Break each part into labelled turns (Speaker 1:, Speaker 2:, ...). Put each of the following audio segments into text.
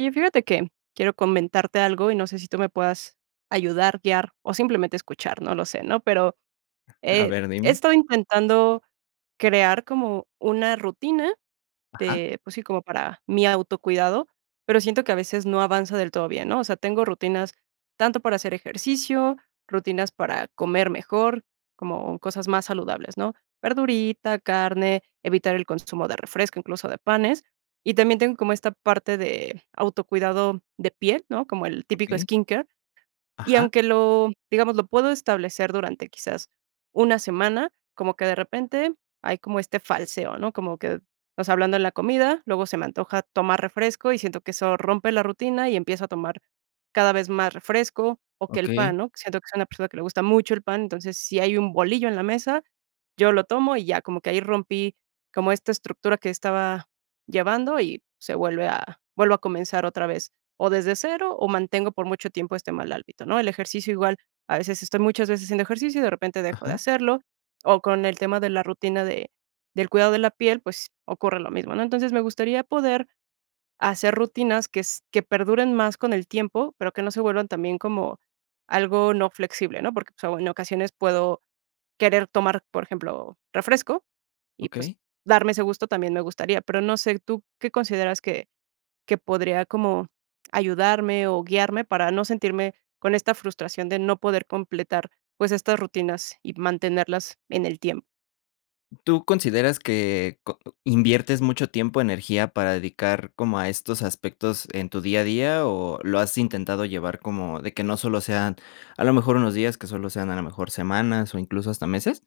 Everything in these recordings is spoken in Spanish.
Speaker 1: Y fíjate que, quiero comentarte algo y no sé si tú me puedas ayudar, guiar, o simplemente escuchar, no lo sé, ¿no?, pero,
Speaker 2: A
Speaker 1: he
Speaker 2: ver,
Speaker 1: he
Speaker 2: dime.
Speaker 1: estado intentando crear como una rutina
Speaker 2: Ajá.
Speaker 1: de, pues sí, como para mi autocuidado, pero siento que a veces no avanza del todo bien, ¿no?, o sea, tengo rutinas tanto para hacer ejercicio, rutinas para comer mejor, como cosas más saludables, ¿no?, verdurita, carne, evitar el consumo de refresco, incluso de panes, y también tengo como esta parte de autocuidado de piel, ¿no?, como el típico
Speaker 2: Okey.
Speaker 1: skin care. Y
Speaker 2: Ajá.
Speaker 1: aunque lo digamos, lo puedo establecer durante quizás una semana, como que de repente hay como este falseo, ¿no?, como que, o sea, hablando de la comida, luego se me antoja tomar refresco y siento que eso rompe la rutina y empieza a tomar cada vez más refresco o que el
Speaker 2: Okey.
Speaker 1: pan, ¿no?, siento que soy una persona que le gusta mucho el pan, entonces, si hay un bolillo en la mesa, yo lo tomo y ya como que ahí rompí, como esta estructura que estaba llevando y se vuelve a, vuelvo a comenzar otra vez, o desde cero o mantengo por mucho tiempo este mal hábito, ¿no?, el ejercicio igual, a veces estoy muchas veces haciendo ejercicio y de repente dejo de
Speaker 2: Ajá.
Speaker 1: hacerlo, o con el tema de la rutina de del cuidado de la piel, pues ocurre lo mismo, ¿no?, entonces, me gustaría poder hacer rutinas que s que perduren más con el tiempo, pero que no se vuelvan también como, algo no flexible, ¿no?, porque, pues, en ocasiones puedo querer tomar, por ejemplo, refresco, y pues,
Speaker 2: Okey.
Speaker 1: darme ese gusto también me gustaría, pero no sé, ¿tú qué consideras que que podría como ayudarme, o guiarme, para no sentirme con esta frustración de no poder completar, pues, estas rutinas y mantenerlas en el tiem?
Speaker 2: ¿Tú consideras que co inviertes mucho tiempo o energía, para dedicar como a estos aspectos en tu día a día, o lo has intentado llevar como de que no solo sean, a lo mejor, unos días, que solo sean, a lo mejor, semanas o incluso hasta meses?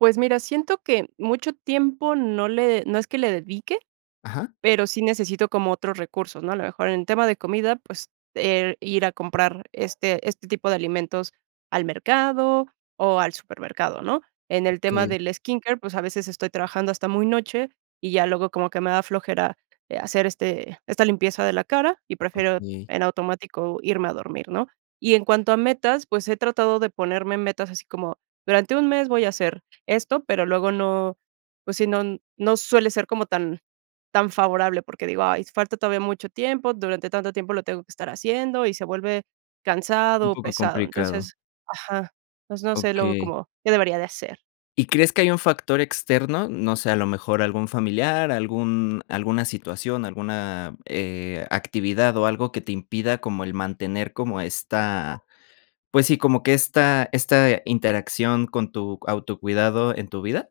Speaker 1: Pues, mira, siento que mucho tiempo no le no es que le dedique,
Speaker 2: Ajá.
Speaker 1: pero sí necesito como otros recursos, ¿no?, a lo mejor en tema de comida, pues, del, ir a comprar este este tipo de alimentos al mercado o al supermercado, ¿no?, en el tema
Speaker 2: Okey.
Speaker 1: del skin care, pues, a veces estoy trabajando hasta muy noche, y ya luego como que me da flojera, eh, hacer este esta limpieza de la cara y prefiero
Speaker 2: Okey.
Speaker 1: en automático irme a dormir, ¿no?, y en cuanto a metas, pues, he tratado de ponerme metas así como, durante un mes voy a hacer esto, pero luego no, pues sí, no no suele ser como tan tan favorable, porque digo: "Ay, falta todavía mucho tiempo, durante tanto tiempo lo tengo que estar haciendo", y se vuelve
Speaker 2: Un
Speaker 1: cansado o
Speaker 2: poco
Speaker 1: pesado.
Speaker 2: complicado.
Speaker 1: Entonces, ajá, pues, no sé, luego
Speaker 2: Okey.
Speaker 1: como, ¿qué debería de hacer?
Speaker 2: ¿Y crees que hay un factor externo?, no sé, a lo mejor algún familiar, algún alguna situación, alguna, eh, actividad o algo que te impida como el mantener como esta, pues, sí, como que esta esta interacción con tu autocuidado en tu vida.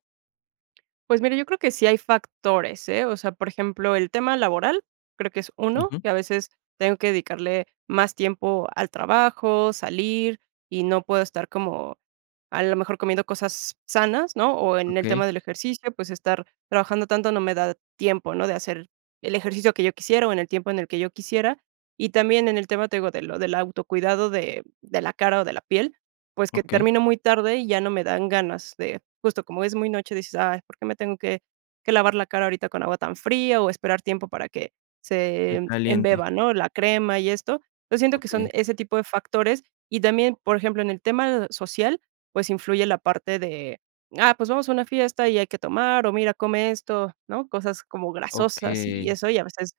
Speaker 1: Pues, mira yo creo que sí hay factores, ¿eh? O sea por ejemplo el tema laboral, creo que es uno.
Speaker 2: Ujú.
Speaker 1: Que a veces tengo que dedicarle más tiempo al trabajo, salir y no puedo estar como, a lo mejor comiendo cosas sanas, ¿no? O, en el tema
Speaker 2: Okey.
Speaker 1: del ejercicio, pues, estar trabajando tanto no me da tiempo, ¿no? De hacer el ejercicio que yo quisiera, o, en el tiempo en el que yo quisiera. Y también en el tema, te digo, de lo del auto cuidado de de la cara, o, de la piel, pues, que
Speaker 2: Okey.
Speaker 1: termino muy tarde, y ya no me dan ganas de, justo como es muy noche, dices: "Ay, por qué me tengo que que lavar la cara ahorita con agua tan fría, o, esperar tiempo para que
Speaker 2: Muy
Speaker 1: se
Speaker 2: caliente.
Speaker 1: embeba", ¿no? La crema y esto. Yo siento que son
Speaker 2: Okey.
Speaker 1: ese tipo de factores. Y también, por ejemplo, en el tema social, pues, influye la parte de: "Ah, pues, vamos a una fiesta y hay que tomar, o, mira, come esto", ¿no? Cosas como grasosas y
Speaker 2: Okey.
Speaker 1: eso, y a veces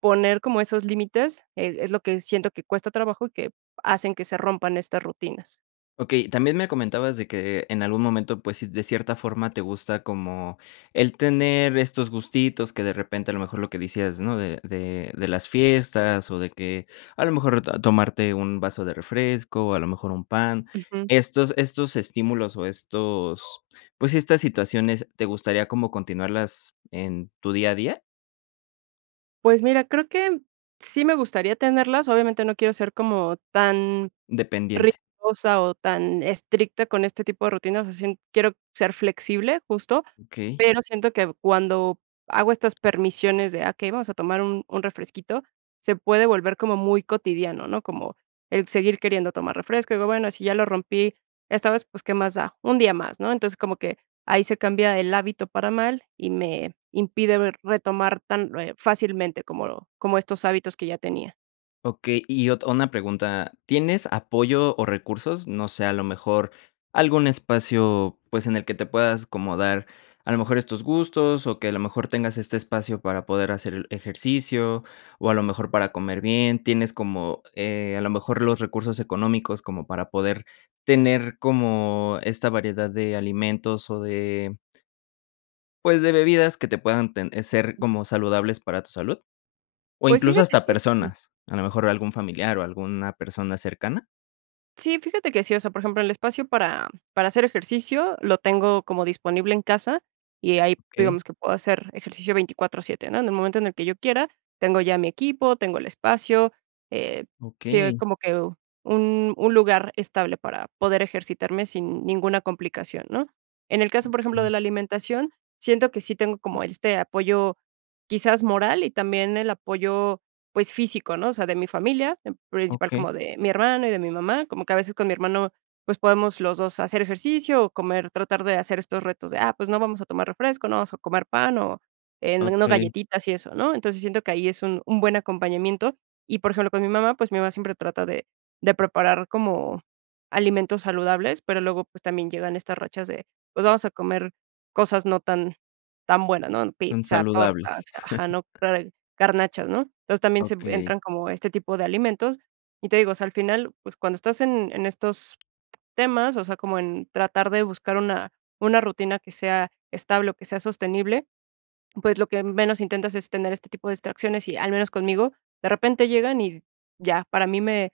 Speaker 1: poner como esos límites, e es lo que siento que cuesta trabajo, y que hacen que se rompan estas rutinas.
Speaker 2: Okey, también me comentabas de que en algún momento, pues sí, de cierta forma te gusta como el tener estos gustitos, que de repente a lo mejor lo que decías, ¿no? De de de las fiestas, o, de que, a lo mejor t to tomarte un vaso de refresco, a lo mejor un pan.
Speaker 1: Ujú.
Speaker 2: Estos estos estímulos, o, estos, pues, estas situaciones, ¿te gustaría como continuarlas en tu día a día?
Speaker 1: Pues, mira, creo que sí me gustaría tenerlas, obviamente no quiero ser como tan
Speaker 2: Dependiente.
Speaker 1: rigurosa o tan estricta con este tipo de rutina, o sea, sien quiero ser flexible justo,
Speaker 2: Okey.
Speaker 1: pero, siento que cuando hago estas permisiones de: "Ah, okey, vamos a tomar un un refresquito", se puede volver como muy cotidiano, ¿no?, como el seguir queriendo tomar refresco, digo: "Bueno, si ya lo rompí, esta vez, pues, ¿qué más da?, un día más", ¿no?, entonces, como que ahí se cambia el hábito para mal, y me impide ver retomar tan, eh, fácilmente como como estos hábitos que ya tenía.
Speaker 2: Okey. Y ot una pregunta, ¿tienes apoyo o recursos?, no sé, a lo mejor, algún espacio, pues, en el que te puedas como dar, a lo mejor estos gustos o que a lo mejor tengas este espacio para poder hacer el ejercicio, o a lo mejor para comer bien, ¿tienes como, eh, a lo mejor los recursos económicos como para poder tener como esta variedad de alimentos o de pues, de bebidas que te puedan ten ser como saludables para tu salud? ¿O
Speaker 1: Pues,
Speaker 2: incluso
Speaker 1: fíjate
Speaker 2: hasta
Speaker 1: que sí.
Speaker 2: personas, a lo mejor algún familiar o alguna persona cercana?
Speaker 1: Sí, fíjate que sí, o sea, por ejemplo, el espacio para para hacer ejercicio lo tengo como disponible en casa y ahí,
Speaker 2: Okey.
Speaker 1: digamos, que puedo hacer ejercicio 24 7, ¿no?, en el momento en el que yo quiera, tengo ya mi equipo, tengo el espacio, eh, sí,
Speaker 2: Okey.
Speaker 1: como que u un un lugar estable para poder ejercitarme sin ninguna complicación, ¿no?, en el caso, por ejemplo, de
Speaker 2: Okey.
Speaker 1: la alimentación, siento que sí tengo como este apoyo, quizás, moral y también el apoyo, pues, físico, ¿no?, o sea, de mi familia, en principal
Speaker 2: Okey.
Speaker 1: como de mi hermano y de mi mamá, como que a veces con mi hermano, pues, podemos los 2 hacer ejercicio o comer, tratar de hacer estos retos de: "Ah, pues, no vamos a tomar refresco, no vamos a comer pan, o, eh, no
Speaker 2: Okey.
Speaker 1: galletitas y eso", ¿no?, entonces, siento que ahí es un un buen acompañamiento. Y, por ejemplo, con mi mamá, pues, mi mamá siempre trata de de preparar como alimentos saludables, pero luego, pues, también llegan estas rachas de, pues, vamos a comer cosas no tan tan buenas, ¿no?,
Speaker 2: Tan
Speaker 1: pizza, tortas,
Speaker 2: saludables.
Speaker 1: ajá, ¿no?, [unintelligible] garnachas, ¿no?, entonces, también se
Speaker 2: Okey.
Speaker 1: entran como este tipo de alimentos, y te digo, o sea, al final, pues, cuando estás en en estos temas, o sea, como en tratar de buscar una una rutina que sea estable o que sea sostenible, pues, lo que menos intentas es tener este tipo de distracciones y, al menos conmigo, de repente llegan y ya, para mí me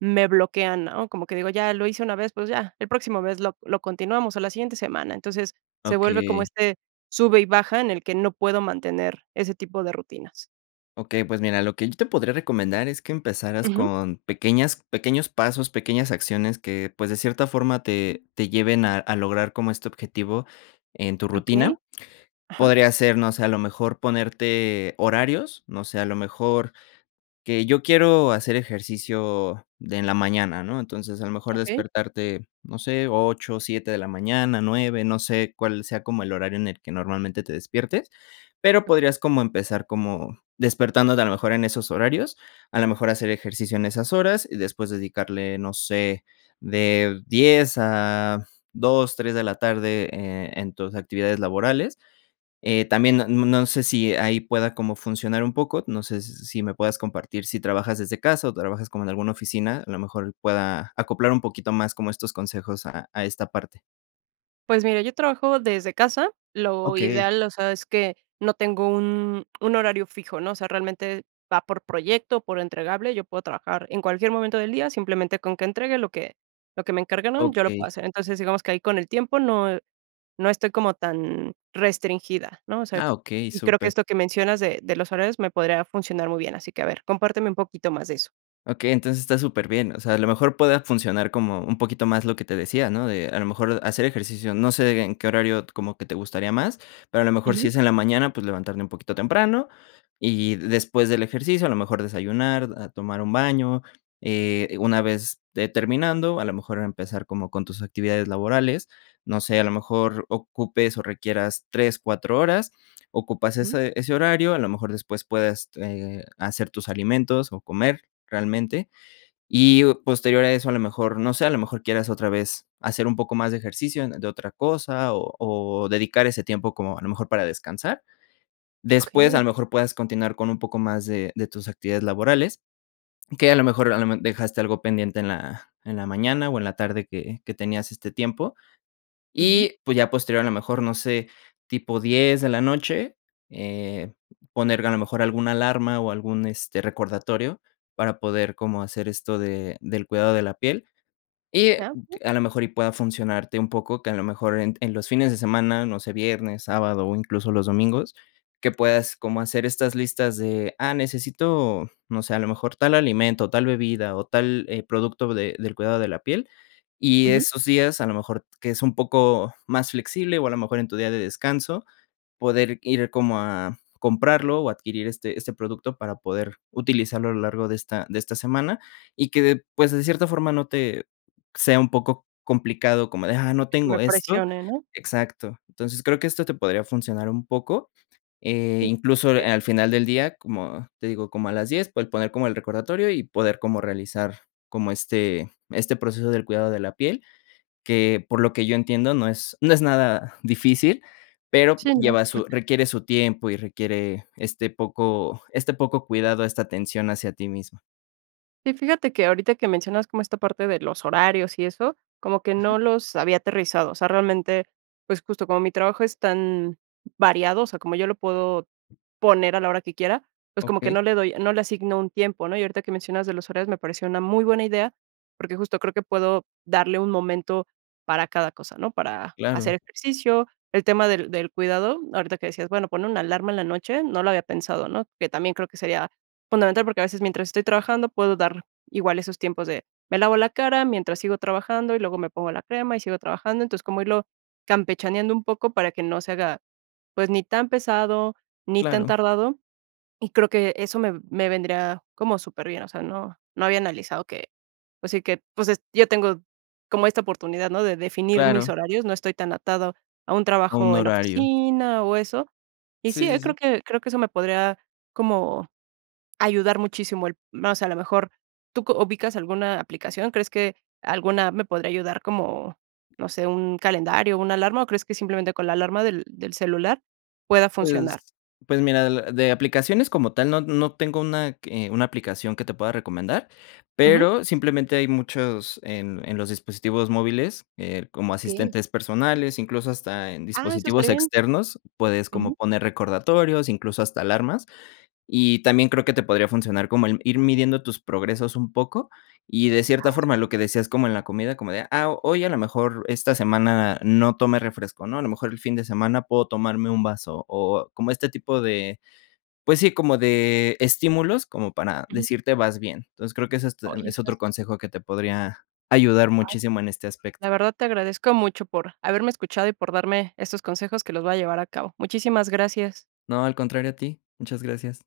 Speaker 1: me bloquean, ¿no?, como que digo: "Ya lo hice una vez, pues, ya, el próximo vez lo lo continuamos, o la siguiente semana". Entonces, se vuelve como
Speaker 2: Okey.
Speaker 1: este sube y baja en el que no puedo mantener ese tipo de rutinas.
Speaker 2: Okey. Pues, mira, lo que yo te podría recomendar es que empezaras
Speaker 1: Ujú.
Speaker 2: con pequeñas pequeños pasos, pequeñas acciones que, pues, de cierta forma, te te lleven a a lograr como este objetivo en tu
Speaker 1: Okey.
Speaker 2: rutina.
Speaker 1: Ajá.
Speaker 2: Podría ser, no sé, a lo mejor ponerte horarios, no sé, a lo mejor, que yo quiero hacer ejercicio de en la mañana, ¿no?, entonces, a lo mejor
Speaker 1: Okey.
Speaker 2: despertarte, no sé, 8, 7 de la mañana, 9, no sé, cuál sea como el horario en el que normalmente te despiertes. Pero,
Speaker 1: Okey.
Speaker 2: podrías como empezar como despertándote a lo mejor en esos horarios, a lo mejor hacer ejercicio en esas horas y después dedicarle, no sé, de 10 a 2, 3 de la tarde, eh, en tus actividades laborales. Eh, también n n no sé si ahí pueda como funcionar un poco. No sé s si me puedas compartir si trabajas desde casa o trabajas como en alguna oficina. A lo mejor pueda acoplar un poquito más como estos consejos a a esta parte.
Speaker 1: Pues, mira yo trabajo desde casa, lo
Speaker 2: Okey.
Speaker 1: ideal, o sea, es que no tengo un un horario fijo, ¿no? O sea, realmente va por proyecto, por entregable, yo puedo trabajar en cualquier momento del día, simplemente, con que entregue lo que lo que me encargaron, yo lo puedo
Speaker 2: Okey.
Speaker 1: hacer. Entonces, digamos que ahí con el tiempo no e no estoy como tan restringida, ¿no? O sea,
Speaker 2: Ah, okey,
Speaker 1: y creo que
Speaker 2: súper.
Speaker 1: esto que mencionas de de los horarios me podría funcionar muy bien así que a ver, compárteme un poquito más de eso.
Speaker 2: Okey, entonces está superbien. O sea, a lo mejor puede funcionar como un poquito más lo que te decía, ¿no?, de a lo mejor hacer ejercicio, no sé en qué horario como que te gustaría más, pero a lo mejor si
Speaker 1: Ujú.
Speaker 2: es en la mañana, pues, levantarme un poquito temprano. Y y después del ejercicio, a lo mejor desayunar, a tomar un baño. Eh, una vez, eh, terminando, a lo mejor empezar como con tus actividades laborales. No sé, a lo mejor ocupes, o requieras 3, 4 horas, ocupas
Speaker 1: Ujú.
Speaker 2: ese ese horario, a lo mejor después puedas, eh, hacer tus alimentos, o comer realmente. Y o posterior a eso, a lo mejor, no sé, a lo mejor quieras otra vez hacer un poco más de ejercicio de otra cosa, o o dedicar ese tiempo como a lo mejor para descansar. Después, a
Speaker 1: Okey.
Speaker 2: lo mejor, puedas continuar con un poco más de de tus actividades laborales, que a lo mejor, a lo me dejaste algo pendiente en la en la mañana, o en la tarde que que tenías este tiempo.
Speaker 1: Ujú.
Speaker 2: Y, pues, ya posterior, a lo mejor, no sé, tipo 10 de la noche, eh, poner a lo mejor alguna alarma, o algún, este, recordatorio para poder como hacer esto de del cuidado de la piel y, eh,
Speaker 1: Ah, sí.
Speaker 2: a lo mejor y pueda funcionarte un poco, que a lo mejor en en los fines de semana, no sé, viernes, sábado, o incluso, los domingos, que puedas como hacer estas listas de, ah, necesito, no sé, a lo mejor tal alimento, tal bebida, o tal, eh, producto de del cuidado de la piel. Y
Speaker 1: Ujú.
Speaker 2: esos días, a lo mejor que es un poco más flexible, o a lo mejor en tu día de descanso, poder ir como a comprarlo, o adquirir este este producto para poder utilizarlo a lo largo de esta de esta semana, y que de pues, de cierta forma no te sea un poco complicado como de, ah, no
Speaker 1: Que
Speaker 2: tengo
Speaker 1: me
Speaker 2: esto.
Speaker 1: presionen, ¿no?
Speaker 2: Exacto. Entonces, creo que esto te podría funcionar un poco. Eh, incluso, eh,
Speaker 1: [unintelligible]
Speaker 2: al final del día, como te digo, como a las 10, pues, el poner como el recordatorio y poder como realizar, como este este proceso del cuidado de la piel, que por lo que yo entiendo no es no es nada difícil, pero
Speaker 1: Sí, ¿no?
Speaker 2: lleva su requiere su tiempo y requiere este poco este poco cuidado, esta atención hacia ti misma.
Speaker 1: Sí, fíjate que ahorita que mencionas como esta parte de los horarios y eso, como que
Speaker 2: Ajá.
Speaker 1: no los había aterrizado. O sea, realmente, pues, justo como mi trabajo es tan variado, o sea, como yo lo puedo poner a la hora que quiera, pues, como que
Speaker 2: Okey.
Speaker 1: no le doy no le asigno un tiempo, ¿no? Y ahorita que mencionas de los horarios me pareció una muy buena idea, porque justo creo que puedo darle un momento para cada cosa, ¿no? Para
Speaker 2: Claro.
Speaker 1: hacer ejercicio, el tema del del cuidado, ahorita que decías, bueno, pon una alarma en la noche, no lo había pensado, ¿no?, que también creo que sería fundamental, porque a veces mientras estoy trabajando puedo dar igual esos tiempos de, me lavo la cara mientras sigo trabajando, y luego me pongo la crema, y sigo trabajando. Entonces, como irlo campechaneando un poco para que no se haga, pues, ni tan pesado, ni tan
Speaker 2: Claro.
Speaker 1: tardado, y creo que eso me me vendría como superbien. O sea, no no había analizado que, pues sí, que, pues, es yo tengo como esta oportunidad, ¿no?, de definir mis
Speaker 2: Claro.
Speaker 1: horarios, no estoy tan atado a un
Speaker 2: A un
Speaker 1: trabajo en
Speaker 2: horario.
Speaker 1: oficina o eso. Y
Speaker 2: Sí,
Speaker 1: sí,
Speaker 2: sí,
Speaker 1: creo
Speaker 2: sí.
Speaker 1: que creo que eso me podría como ayudar muchísimo el más. A lo mejor, ¿tú co ubicas alguna aplicación? ¿Crees que alguna me podría ayudar como, no sé, un calendario, una alarma, o crees que simplemente, con la alarma del del celular pueda
Speaker 2: Pues,
Speaker 1: funcionar?
Speaker 2: pues mira, de la de aplicaciones como tal, no no tengo una que una aplicación que te pueda recomendar,
Speaker 1: Ujú.
Speaker 2: pero simplemente, hay muchos en en los dispositivos móviles, eh, como
Speaker 1: Okey.
Speaker 2: asistentes personales, incluso, hasta en
Speaker 1: ¡Ah, eso
Speaker 2: dispositivos
Speaker 1: estaría bien!
Speaker 2: externos puedes como
Speaker 1: Ujú.
Speaker 2: poner recordatorios, incluso hasta alarmas. Y también creo que te podría funcionar como, el ir midiendo tus progresos un poco y de cierta
Speaker 1: ¡Ah,
Speaker 2: forma, lo
Speaker 1: super!
Speaker 2: que decías como en la comida, como de: "Ah, hoy a lo mejor esta semana no tomé refresco, ¿no?, a lo mejor el fin de semana puedo tomarme un vaso, o o como este tipo de, pues sí, como de estímulos como para
Speaker 1: Ujú.
Speaker 2: decirte vas bien". Entonces, creo que es, este,
Speaker 1: Oye,
Speaker 2: es
Speaker 1: estas
Speaker 2: otro consejo que te podría ayudar
Speaker 1: ¡Ay!,
Speaker 2: muchísimo en este aspecto.
Speaker 1: la verdad te agradezco mucho por haberme escuchado, y por darme estos consejos que los voy a llevar a cabo. Muchísimas gracias.
Speaker 2: No, al contrario a ti. Muchas gracias.